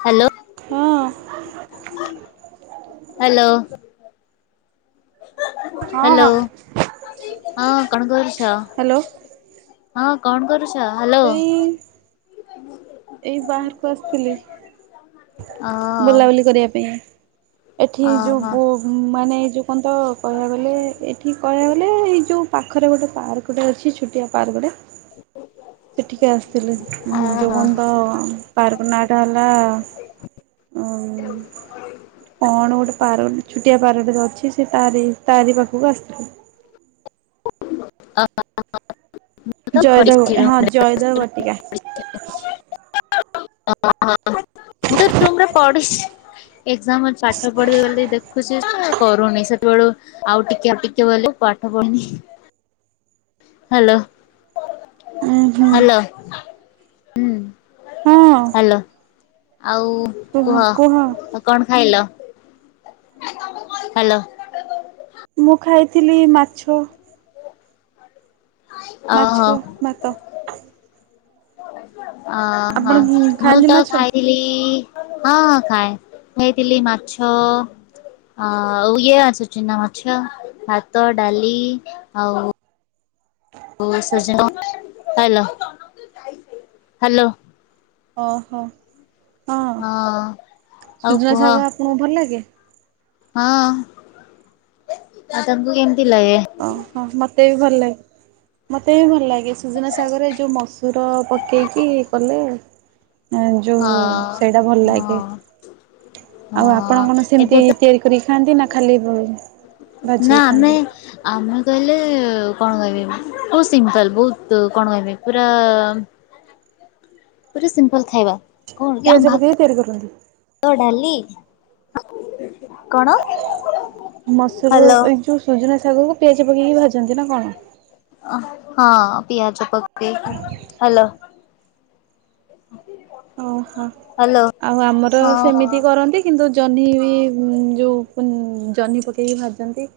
Hello hello. ହଁ। Hello ହଁ କଣ କରୁଚ। ହ୍ୟାଲୋ ହଁ କଣ କରୁଛ ହାଲୋ। ଏଇ ଏଇ ବାହାରକୁ ଆସିଥିଲି ବୁଲାବୁଲି କରିବା ପାଇଁ। ଏଠି ଓହୋ ଯୋଉ ମାନେ ଏ ଯୋଉ କଣ ତ କହିବାକୁ ଗଲେ ଏଇଠି କହିବାକୁ ଗଲେ ଏଇ ଯୋଉ ପାଖରେ ଗୋଟେ ପାର୍କଟେ ଅଛି ଛୋଟିଆ ପାର୍କଟେ। ସେଠିକି ଆସିଥିଲେ ଯଉ ଓହୋ କଣ ମୁଁ ହଁ ପାର୍କ ନା ଟା ହେଲା ଅ କଣ ଗୋଟେ ପାର୍କଟେ ଛୋଟିଆ ପାର୍କ ଟେ ତ ଅଛି ସେ ତାରି ତାରି ପାଖକୁ ଆସିଥିଲେ। [unintelligible] ମୁଁ ତ ଜୟଦେବ ହଁ ଜୟଦେବ ବଟିକା ରୁମରେ ପଢୁଛି। ଏକ୍ଜାମ ପାଠ ପଢିବି ବୋଲି ଦେଖୁଛି କରୁନି ସେ ବେଳୁ ଆଉ ଟିକେ ଟିକେ ବୋଲି ପାଠ ପଢୁନି। ହାଲୋ ଉଁ ହୁଁ ହାଲୋ ହୁଁ। ହଁ ହଲୋ ଆଉ। କୁହ କୁହ। କଣ ଖାଇଲ ହାଲୋ। ମୁଁ ଖାଇଥିଲି ମାଛ। ଓହୋ ମାଛ ଭାତ। ଅ ହ ଆପଣ ମୁଁ ଖାଆନ୍ତି ତ ମାଛ? ଖାଇଥିଲି ହଁ ଖାଏ ଖାଇଥିଲି ମାଛ। ଅ ଆଉ ଇଏ ଅସୁ ଚିହ୍ନା ମାଛ ଭାତ ଡାଲି ଆଉ [unintelligible] ହ୍ୟାଲୋ ହ୍ୟାଲୋ ଓହୋ ହଁ ଆଉ ସୁଜନା କୁହ ଶାଗ ଆପଣଙ୍କୁ ଭଲ ଲାଗେ? ହଁ ଆଉ ତମକୁ କେମତି ଲାଗେ? ମତେ ବି ଭଲ ଲାଗେ। ମୋତେ ବି ଭଲ ଲାଗେ ସୁଜନା ଶାଗ ରେ ଯଉ ମସୁର ପକେଇକି କଲେ ଆ ଯୋଉ ହଁ ସେଇଟା ଭଲ ହଁ ଲାଗେ। ହଁ ଆଉ ଆପଣ କଣ ଏବେ ସେମିତି ତ ତିଆରି କରିକି ଖାଆନ୍ତି ନା ଖାଲି ନା ଭାଜିକି ଆମେ ଖାଆନ୍ତି? ଆମେ କହିଲେ କଣ କହିବି ବହୁତ ସିମ୍ପଲ ବହୁତ କଣ କହିବି ପୁରା ପୁରା ସିମ୍ପଲ ଖାଇବା ପିଆଜ [unintelligible] ପକେଇକି ତିଆରି କରନ୍ତି? ଭାତ ଡାଲି ମସୁର ହ୍ୟାଲୋ ଏଇ ଯୋଉ ସୁଜନା ଶାଗ କୁ ପିଆଜ ପକେଇକି ଭାଜନ୍ତି ନା କଣ? ହଁ ପିଆଜ ପକେଇକି ହାଲୋ ଓହୋ ହ୍ୟାଲୋ ଆଉ ଆମର ହଁ ସେମିତି କରନ୍ତି। କିନ୍ତୁ ଜହ୍ନି ବି ଯଉ ଜହ୍ନି ପକେଇକି ଭାଜନ୍ତି।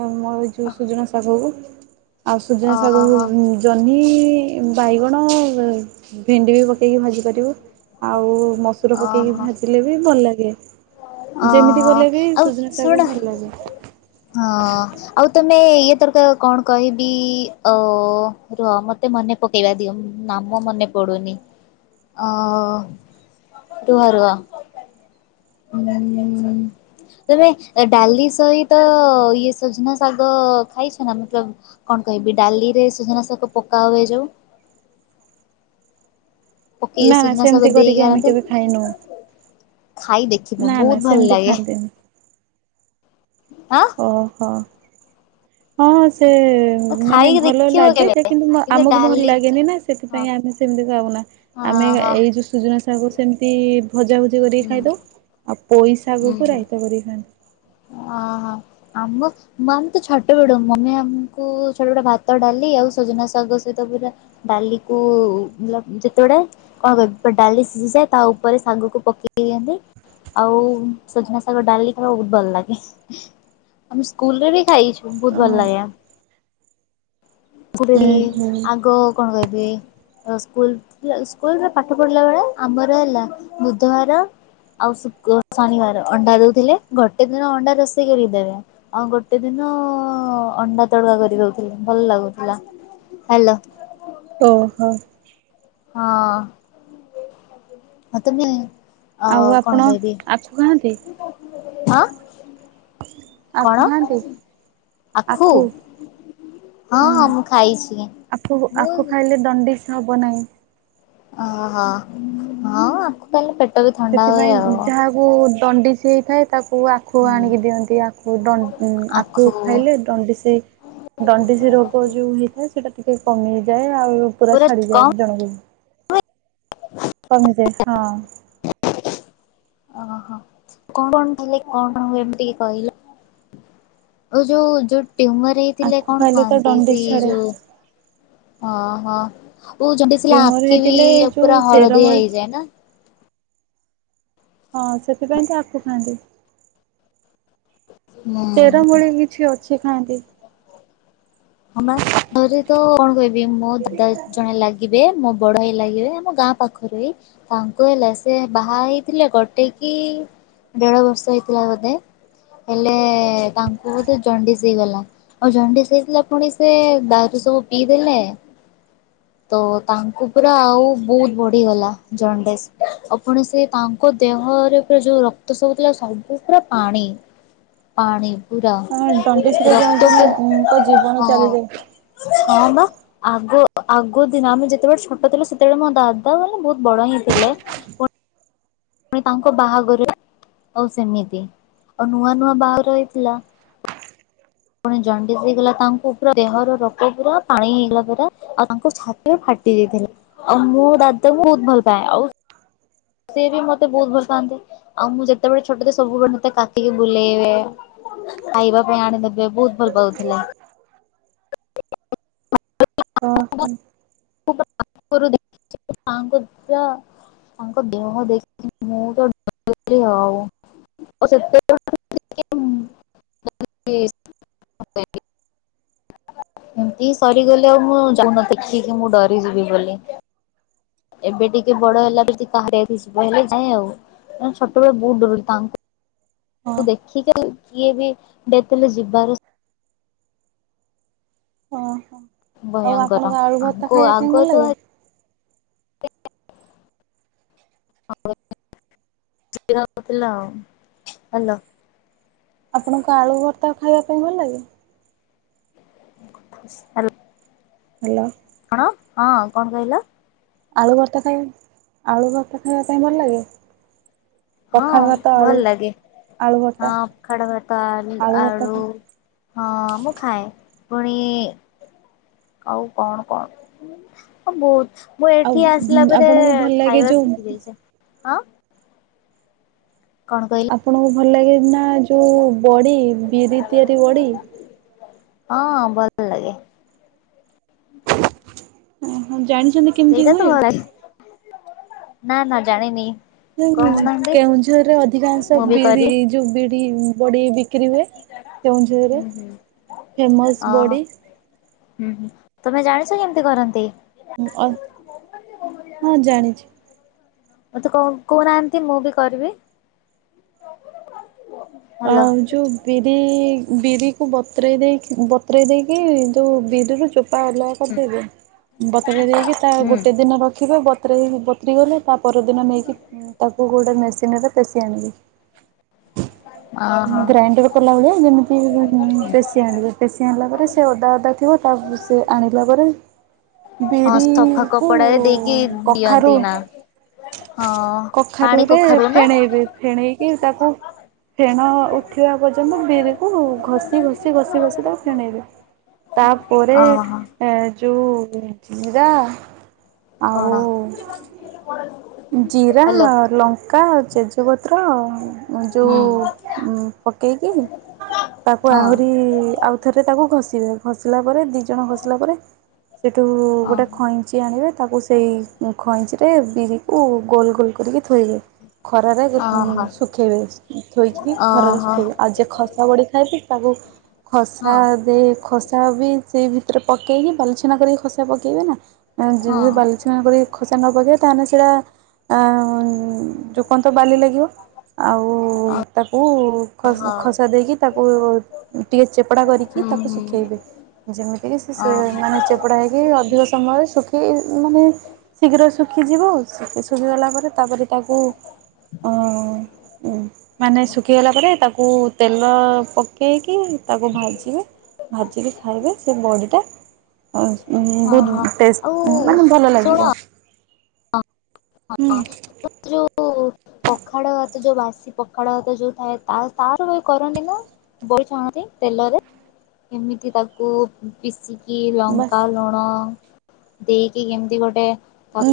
ମୋ ଏଇ ଯୋଉ ସୁଜୁନା ଶାଗକୁ ଆଉ ସୁଜୁନା ଶାଗକୁ। ଓହୋ ଜହ୍ନି ବାଇଗଣ ଭେଣ୍ଡି ବି ପକେଇକି ଭାଜିପାରିବେ। ଆଉ ମସୁର ପକେଇକି ଓହୋ ଭାଜିଲେ ବି ଭଲ ଲାଗେ। ଯେମିତି ଓହୋ କଲେ ବି ଆଉ ସୁଜନା ଶାଗକୁ ଶୁଣ ଭଲ ଲାଗେ। ହଁ ଆଉ ତମେ ଇଏ ତରକାର କଣ କହିବି ଅ ରୁହ ମତେ ମନେ ପକେଇବା ଦିଅ ନାମ ମନେ ପଡ଼ୁନି ରୁହ ରୁହ ଉଁ ତମେ ଡାଲି ସହିତ ଇଏ ସଜନା ଶାଗ ଖାଇଛ ନା ମତଲବ କଣ କହିବି ଡାଲିରେ ସୁଜନା ଶାଗ ପକା ହୁଏ ଯୋଉ ପକେଇ ନା ନା ସୁଜନା ଶାଗ ସେମିତି ଦେଇକି କରିକି ଆମେ ଖାଆନ୍ତେ କେବେ ଖାଇନୁ। ଖାଇ ଦେଖିବ ନା ବହୁତ ନା ଭଲ ସେମିତି ଲାଗେ। ଖାଆନ୍ତିନି। ହଁ। ଓହୋ ହଁ ସେ ମାନେ ଖାଇକି ଭଲ ଦେଖିବ ଲାଗେ କେବେ ଯେ କିନ୍ତୁ ଆମକୁ ଭଲ ଡାଲି ଲାଗେନି ନା ହଁ ସେଥିପାଇଁ ଆମେ ସେମିତି ଖଉନା ହଁ ଆମେ ହଁ ଏଇ ଯୋଉ ସୁଜୁନା ଶାଗ ସେମିତି ଭଜା ଭୁଜି କରିକି ହୁଁ ଖାଇଦଉ। ଆଉ ପୋଇ ହୁଁ ଶାଗକୁ ହୁଁ ରାଇତା କରିକି ଖାଆନ୍ତି। ଓହୋ ଆମ ମ ଆମେ ତ ଛଟ ବେଳୁ ମମି ଆମକୁ ଛୋଟ ବଡ ଭାତଡାଲି ଆଉ ସଜନା ଶାଗ ସହିତ ପୁରା ଡାଲି କୁ ଲ ଯେତେବେଡେ କଣ କହିବି, ପୁରା ଡାଲି ସିଝିଯାଏ ତା ଉପରେ ସାଗ କୁ ପକେଇ ଦିଅନ୍ତି। ଆଉ ସୂଜୁନା ଶାଗ ଡାଲି ଖାଇବୁ ଭଲ ଲାଗେ, ଆମେ ସ୍କୁଲରେ ବି ଖାଇଛୁ, ବହୁତ ଭଲ ଲାଗେ। ଉଁ ପୁରି ହୁଁ। ଆଗ କଣ କହିବି? ସ୍କୁଲ ସ୍କୁଲରେ ପାଠ ପଢ଼ିଲା ବେଳେ, ଆମର ହେଲା ବୁଧବାର ଆଉ ଶୁକ୍ର, ଶନିବାର ଅଣ୍ଡା ଦଉଥିଲେ, ଗୋଟେ ଦିନ ଅଣ୍ଡା ରୋଷେଇ କରିକି ଦେବେ। ଆଉ ଗୋଟେ ଦିନ ଅଣ୍ଡା ତଡ଼କା କରିକି ଦଉଥିଲେ ଭଲ ଲାଗୁଥିଲା। ହ୍ୟାଲୋ ଓହୋ! ହଁ! ଆ ତମେ ଆଉ କଣ କହିବି? ଆଛ କୁହନ୍ତି। ହଁ ଆଉ କଣ କୁହନ୍ତୁ। ଆଖୁ, ହଁ ହୁଁ! ହଁ ମୁଁ ଖାଇଛି। ଆଖୁ, ମୁଁ ଆଖୁ ଖାଇଲେ ଦଣ୍ଡିସ ହବ ନାହିଁ। ଓହୋ ହଁ, ଆକୁ ଖାଇଲେ ପେଟ ବି ଥଣ୍ଡା ହୁଏ ଆଉ। ଓ ଦଣ୍ଡିସିି ହେଇଥାଏ ତାକୁ ଆଖ୍ ଖୁ ହୁଁ ଆଣିକି ଦିଅନ୍ତି, ଆଖୁ ଦଡ ଆଖୁ ଖାଇଲେ ଡଣ୍ଡିସି ଡଣ୍ଡିସି ରୋଗ ଯୋଉ ହେଇଥାଏ ସେଇଟା ଟିକେ କମିଯାଏ, ଆଉ ପୁରା ଛାଡ଼ିଯାଏ ଜଣକୁ। କମିଯାଏ, ହଁ। ଓହୋ, କଣ କଲେ କଣ ହୁଏ ଟିକେ କହିଲେ? ଓ ଯଉ, ଯଉ ଟ୍ୟୁମର ପିଇଥିଲେ ଥିଲେ ଆଖୁ କଣ ଖାଇଲେ ତ ଖାଆନ୍ତି ସେଇ ଦଣ୍ଡିସି ଛାଡେ। ଯୋଉ, ହଁ-ହଁ ଓ ଜଣ୍ଡିସ ହେଲେ ଟ୍ୟୁମର ଆଖି ବି ହେଇଥିଲେ ଏ ଯୋଉ ପୁରା ହଳଦିଆ ଚେରମୂଳି ହେଇଯାଏ ନା? ହଁ, ସେଥିପାଇଁ ତ ଆଖୁ ଖାଆନ୍ତି। ହୁଁ। ଚେରମୂଳି କିଛି ଅଛି ଖାଆନ୍ତି। ହଁ ବା ଥରେ ତ କଣ କହିବି, ମୋ ଦାଦା ଜଣେ ଲାଗିବେ ମୋ ବଡ଼ ଭାଈ ଲାଗିବେ, ଆମ ଗାଁ ପାଖରେ ତାଙ୍କୁ ହେଲା ସେ ବାହା ହେଇଥିଲେ, ଗୋଟେ କି ଦେଢ଼ ବର୍ଷ ହେଇଥିଲା ବୋଧେ ହେଲେ, ତାଙ୍କୁ ବୋଧେ ଜଣ୍ଡିସ୍ ହେଇଗଲା, ଆଉ ଜଣ୍ଡିସ ହେଇଥିଲା ପୁଣି ସେ ଦାରୁ ସବୁ ପିଇଦେଲେ। ତୋ ତାଙ୍କୁ ପୁରା ଆଉ ବହୁତ ବଢିଗଲା ଜଣ୍ଡିସ, ଆଉପୁଣି ସେ ତାଙ୍କ ତାଙ୍କ ଦେହରେ ପୁରା ଯୋଉ ରକ୍ତ ସବୁ ଥିଲା, ସବୁ ପୁରା ପାଣି। ପାଣି ପୁରା, ହଁ ଦଣ୍ଡିସିରେ ରକ୍ତ ଜଣେ ପୁ ଜଣଙ୍କ ଜୀବନ ହଁ। ଚାଲିଯାଏ। ହଁବା ଆଗ ଆଗ ଦିନ ଆମେ ଯେତେବେଳେ ଛୋଟ ଥିଲୁ, ସେତେବେଳେ ମୋ ଦାଦା ମାନେ ବହୁତ ବଡ ହିଁ ଥିଲେ ପୁଣି ତାଙ୍କ ବାହାଘରେ ଆଉ ସେମିତି ଆଉ ନୂଆ ନୂଆ ବାହାଘର ହେଇଥିଲା। ପୁଣି ଜଣ୍ଡିସ ହେଇଗଲା, ତାଙ୍କୁ ପୁରା ଦେହର ରକ୍ତ ପୁରା ପାଣି ହେଇଗଲା ପୁରା। ଆଉ ତାଙ୍କ ଛାତି ଫାଟି ଯାଇଥିଲା ଆଉ ମୁଁ ଦାଦ କୁ ବହୁତ ଭଲ ପାଏ। ଆଉ ସିଏ ବି ମତେ ବହୁତ ଭଲପାଆନ୍ତି, ଆଉ ମୁଁ ଯେତେବେଳେ ଛୋଟ ଥିଲି, ସବୁବେଳେ ମତେ କାଖେଇକି ବୁଲେଇ ବେ। ଖାଇବା ପାଇଁ ଆଣିଦେବେ, ବହୁତ ଭଲ ପାଉଥିଲେ। ଅଁ ହଁ। ସା [inaudible] ତାଙ୍କ ଦେହ ଦେଖି ମୁଁ ତ ଡରିଲି ଆଉ। ଓ ସେତ [inaudible] [unintelligible] ଏମିତି ସରିଗଲେ ଆଉ ମୁଁ ଯାଉନ ଦେଖିକି ମୁଁ ଡରିଯିବି ବୋଲି। ଏବେ ଟିକେ ବଡ ହେଲା ପରେ କାହାର ନ ହେଲେ ନାଇ ଆଉ ଛୋଟବେଳେ ବହୁତ ଡର ତାଙ୍କୁ। ହଁ ମୁ ଦେଖିକି କିଏ ବି ଦେଥ ଯିବାର ଓହୋ ଆଉ ଭୟଙ୍କର ଆପଣଙ୍କୁ ଆଳୁ ଆଗ ଭତ୍ତା ଖାଇବା ପାଇଁ ଆଗ ଭଲ ତ ଲାଗେ? ଥିଲା ଆଲ [unintelligible] ଆପଣଙ୍କୁ ଆଳୁ ଭତ୍ତା ଖାଇବା ପାଇଁ ଭଲ ଲାଗେ? ହ୍ୟାଲୋ। ହ୍ୟାଲୋ। କଣ ହଁ, କଣ କହିଲ। ଆଳୁ ଭର୍ତ୍ତା ପାଇଁ ଆଳୁ ଭର୍ତ୍ତା ଖାଇବା ପାଇଁ ଭଲ ଲାଗେ? ହଁ ପଖାଳ ଭାତ ଭଲ ଆଳୁ ଲାଗେ। ଆଳୁ ଭର୍ତ୍ତା ହଁ ପଖାଡ ଭାତ ଆ ଭର୍ତ୍ତା ଖା ଆଳୁ ହଁ ମୁଁ ଖାଏ। ପୁଣି ଆଉ କଣ କଣ ବହୁତ। ମୁଁ ଆଉ ଏଠି ଆସିଲା ପରେ ଆପଣଙ୍କୁ ଭଲ ଲାଗେ ଖାଇବା ଯୋଉ ଶିଖି ଯାଇଛି, ହଁ। କଣ କହିଲେ ଆପଣଙ୍କୁ ଭଲ ଲାଗେ ନା ଯୋଉ ବଡ଼ି, ବିରି ତିଆରି ବଡ଼ି। ହଁ ଭ ଲାଗେ। ଓହୋ ଜାଣ ସେଇଟା ତ ଭଲ ଲାଗେ, ନା ନା ଜାଣିନି। [unintelligible] କହୁନାହାନ୍ତି କେଉଁଝରରେ ଅଧିକାଂଶ ମୁଁ ବି ବିରି କରିବି। ଏ ଯୋଉ ବିଡି ବଡ଼ି ବି କ୍ରି ହୁଏ କେଉଁଝରେ ହୁଁ ହୁଁ ଫେମସ୍ ଓହୋ ବଡ଼ି। ହୁଁ ହୁଁ ତମେ ଜାଣିଛ କେମିତି କରନ୍ତି? ଅ ହଁ ଜାଣିଚି। ମତେ କ କହୁ ନାହାନ୍ତି ମୁଁ ବି କରିବି। ହ୍ୟାଲୋ ହଁ ଯଉ ବିରି ବିରିକୁ ବତୁରେଇ ଦେଇକି ବତୁରେଇ ଦେଇକି ଯେଉଁ ବିରିରୁ ଚୋପା ହେଲା କରିଦେଇବେ ବତ୍ର ଦେଇକି ତା ହୁଁ। ଗୋଟେ ଦିନ ରଖିବେ ବତରେଇ ବତୁରି ଗଲେ ତା ପରଦିନ ନେଇକି ତାକୁ ଗୋଟେ ମେସିନ ରେ ପେଶି ଆଣିବେ। ଓହୋ ଗ୍ରାଇଣ୍ଡ କଲା ଭଳିଆ ଯେମିତି ପେଶି ଆଣିବେ। ପେଶି ଆଣିଲା ପରେ ସେ ଅଦା ଅଦା ଥିବ ତାପ ସେ ଆଣିଲ ପରେ ହଁ ବିରି ସଫା କୁ କପଡାରେ ଦେଇକି ଦିଅନ୍ତି କଖାରୁ ନା। ହଁ ପାଣି କଖାରୁରେ କଖାରୁ ନା ଫେଣେଇବେ। ଫେଣେଇକି ତାକୁ ଫେଣ ଉଠିବା ପର୍ଯ୍ୟନ୍ତ ବିରିକୁ ଘଷି ଘଷି ଘଷି ଘଷି ତାକୁ ଫେଣେଇବେ। ତାପରେ ଓହୋ ଏ ଯୋଉ ଜିରା ଆଉ କଣ? ଜିରା, ହ୍ୟାଲୋ ଲଙ୍କା, ତେଜୁପତ୍ର ହୁଁ ଯେଉଁ ଉଁ ପକେଇକି ତାକୁ ହଁ। ଆହୁରି ଆଉ ଥରେ ତାକୁ ଘଷିବେ। ଘଷିଲା ପରେ ଦି ଜଣ ଘଷିଲା ପରେ ସେଇଠୁ ଅ ଗୋଟେ ଖଇଁଚି ଆଣିବେ। ତାକୁ ସେଇ ଖଇଁଚିରେ ବିରି କ ଗୋଲ ଗୋଲ କରିକି ଥୋଇବେ ଖରାରେ ଓହୋ ଶୁଖାଇବେ। ଥୋଇକି ଖରାରେ ଓହୋ ଶୁଖେଇବେ। ଆଉ ଯେ ଖସା ବ଼ଡ଼ି ଖାଇବେ ତାକୁ ହଁ ଖସା ଦେଇ ଖସା ବି ସେଇ ଭିତରେ ପକେଇକି ବାଲିଛନା କରିକି ଖସା ପକେଇବେ ନା ମ ହଁ ଯଦି ବା କରି ଖସା ନପକେଇବେ ତାହେନେ ସେଇଟା ଆ ଯୋଉ କନତ ବାଲି ଲାଗିବ। ଆଉ ତାକୁ ଖସ ହଁ ଖସା ଦେଇକି ତାକୁ ଟିକେ ଚେପଡା କରିକି ହୁଁ ତାକୁ ହୁଁ ଶୁଖେଇବେ। ଯେମିତିକ ସେ ଓହୋ [unintelligible] ଚେପଡ଼ା ହେଇକି ଅଧିକ ସମୟରେ ଶୁଖି ମାନେ ଶୀଘ୍ର ଶୁଖିଯିବ ଆଉ। ଶୁଖି ଶୁଖିଗଲା ପରେ ତାପରେ ତାକୁ ଅ ଉ ମାନେ ଶୁଖିଗଲା ପରେ ତାକୁ ତେଲ ପକ ପକେଇକି ତାକୁ ଭାଜିବେ, ଭାଜିକି ଖାଇବେ ସେ ବଡ଼ିଟା ଆ ହୁ ଓହୋ ବହୁତ ଆଉ ଟେଷ୍ଟ ମାନେ ଭଲ ଲାଗିବ। ହୁଁ ହଁ ଯଉ ପଖାଳ ଭାତ ଯୋଉ ବାସି ପଖାଳ ଭାତ ଯୋଉ ଥାଏ ତା ତାର ବି କରନ୍ତି ନା? ବଡ଼ି ଛାଣନ୍ତି ତେଲରେ ଏମିତି ତାକୁ ପିଶିକି ବାସ୍ ଲଙ୍କା ଲୁଣ ଦେଇକି କେମିତି ଗୋଟେ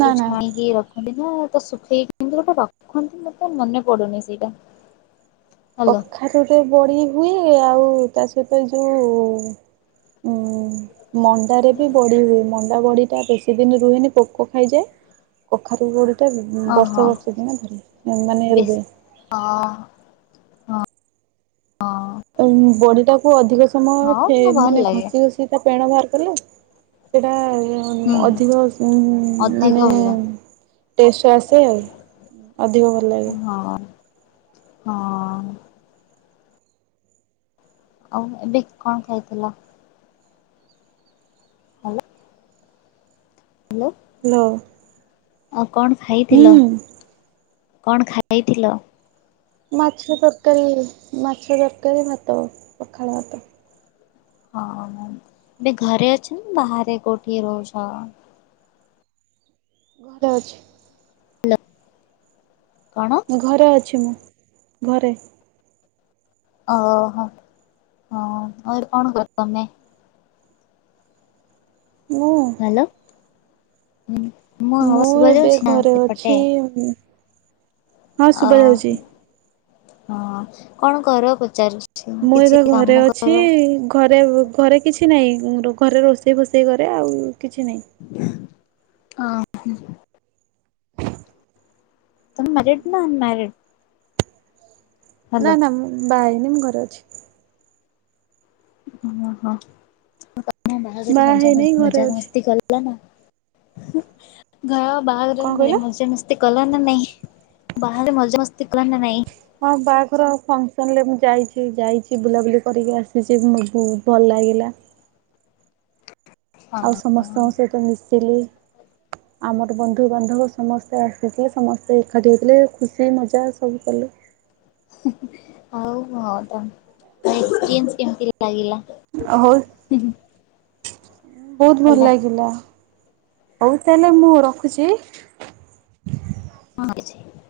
ନା ନା ଛାଣିକି ରଖନ୍ତି ନା, ତ ଶୁଖେଇକି କେମିତି ଗୋଟେ ରଖନ୍ତି ମତେ ମନେ ପଡୁନି ସେଇଟା। ହ୍ୟାଲୋ କଖାରୁ ରେ ବଡ଼ି ହୁଏ। ଆଉ ତା ସହିତ ଏ ଯୋଉ ଉଁ [inaudible] ମଣ୍ଡାରେ ବି ବଡ଼ି ହୁଏ। ମଣ୍ଡା ବଡି ଟା ବେଶୀ ଦିନ ରୁହେନି ପୋକ ଖାଇଯାଏ। କଖାରୁ ବଡ଼ି ଟା ଓହୋ ବର୍ଷ ବର୍ଷ ଦିନ ଧରି ମାନେ ବେଶ ରୁହେ। ହଁ। ହଁ। ଉ ବଡି ଟାକୁ ଅଧିକ ସମୟ ହଁ ଫେ ମୁଁ ଭଲ ମାନେ ଲାଗେ ଘଷି ଘ ସି ତା ପେଣ ବାହାର କଲେ ସେଟା ହୁଁ ଅ ଅଧିକ ସ ଅଧିକ ମାନେ ଭଲ ଟେଷ୍ଟ ଆସେ ଅଧିକ ଭ ହଁ ହଁ। ଆଉ ଏବେ କଣ ଖାଇଥିଲ? ହ୍ୟାଲୋ। ହ୍ୟାଲୋ। ହାଲୋ। ଆଉ କଣ ଖାଇଥିଲ, କଣ ଖାଇଥିଲ? ମାଛ ତରକାରୀ, ମାଛ ତରକାରୀ ଭାତ ପଖାଳ ଭାତ। ହଁ ଏବେ ଘରେ ଅଛ ନା ବାହାରେ କୋଉଠି ରହୁଛ। ଘରେ ଅଛି। କଣ। ଘରେ ଅଛି ମୁଁ ଘରେ। ଓହୋ ହ ଆଉ କଣ କର ତମେ। ମୁଁ। ହ୍ୟାଲୋ ମୋ ଆବାଜ ଶୁଭା ଯାଉଛି ନା ସେପଟେ। ହୁଁ। ଓ ହଁ କଣ କର ପଚାରୁ ମୁଁ ଏବେ ଘରେ ଅଛି। ଘରେ ଘରେ କିଛି ନାହିଁ, ଘରେ ରୋଷେଇ ଫୋଷେଇ କରେ ଆଉ କିଛି ନାହିଁ। ହଁ। [unintelligible] ତମେ ମ୍ୟାରଡ ନା ଅନମ୍ୟାରଡ? ନା ନା ମୁଁ ବା ହେଇନି ମୁଁ ଘରେ ଅଛି। ଓ ହୋ କ ବାହାଘ ବାହା ମଜା ହେଇନାହିଁ ଘରେ ମଜା ଅଛି ମସ୍ତି କଲ। ହେଲା ନା [unintelligible] ବାହାଘର ରେ କଣ କହିଲ? ମଜା ମସ୍ କଲ ନା ନାଇଁ ବାହାରେ ମଜା ମସ୍ତି କ ନା ନାଇଁ। ହଁ ବାହାଘର ଫଙ୍କସନ ରେ ମୁଁ ଯାଇଛି, ଯାଇଛି ବୁଲାବୁଲି କରିକି ଆସିଛି ମୋ ବଲ ଲାଗିଲା। ହଁ ଆଉ ସମସ୍ତଙ୍କ ସହିତ ମିଶିଲି। ଆମର ବନ୍ଧୁବାନ୍ଧବ ସମସ୍ତେ ଆସିଥିଲେ, ସମସ୍ତେ ଏକାଠି ହେଇଥିଲେ ଖୁସି ମଜା ସବୁ କଲେ। ହଉ ହଉ ତା ହେନେ ଏଇ ଜିନ୍ସ କେମିତି ଲାଗିଲା। ଆ ହଉ ବହୁତ ଭଲ ହେଲା ଲାଗିଲା, ହଉ ତାହେଲେ ମୁଁ ରଖୁଛି। [unintelligible]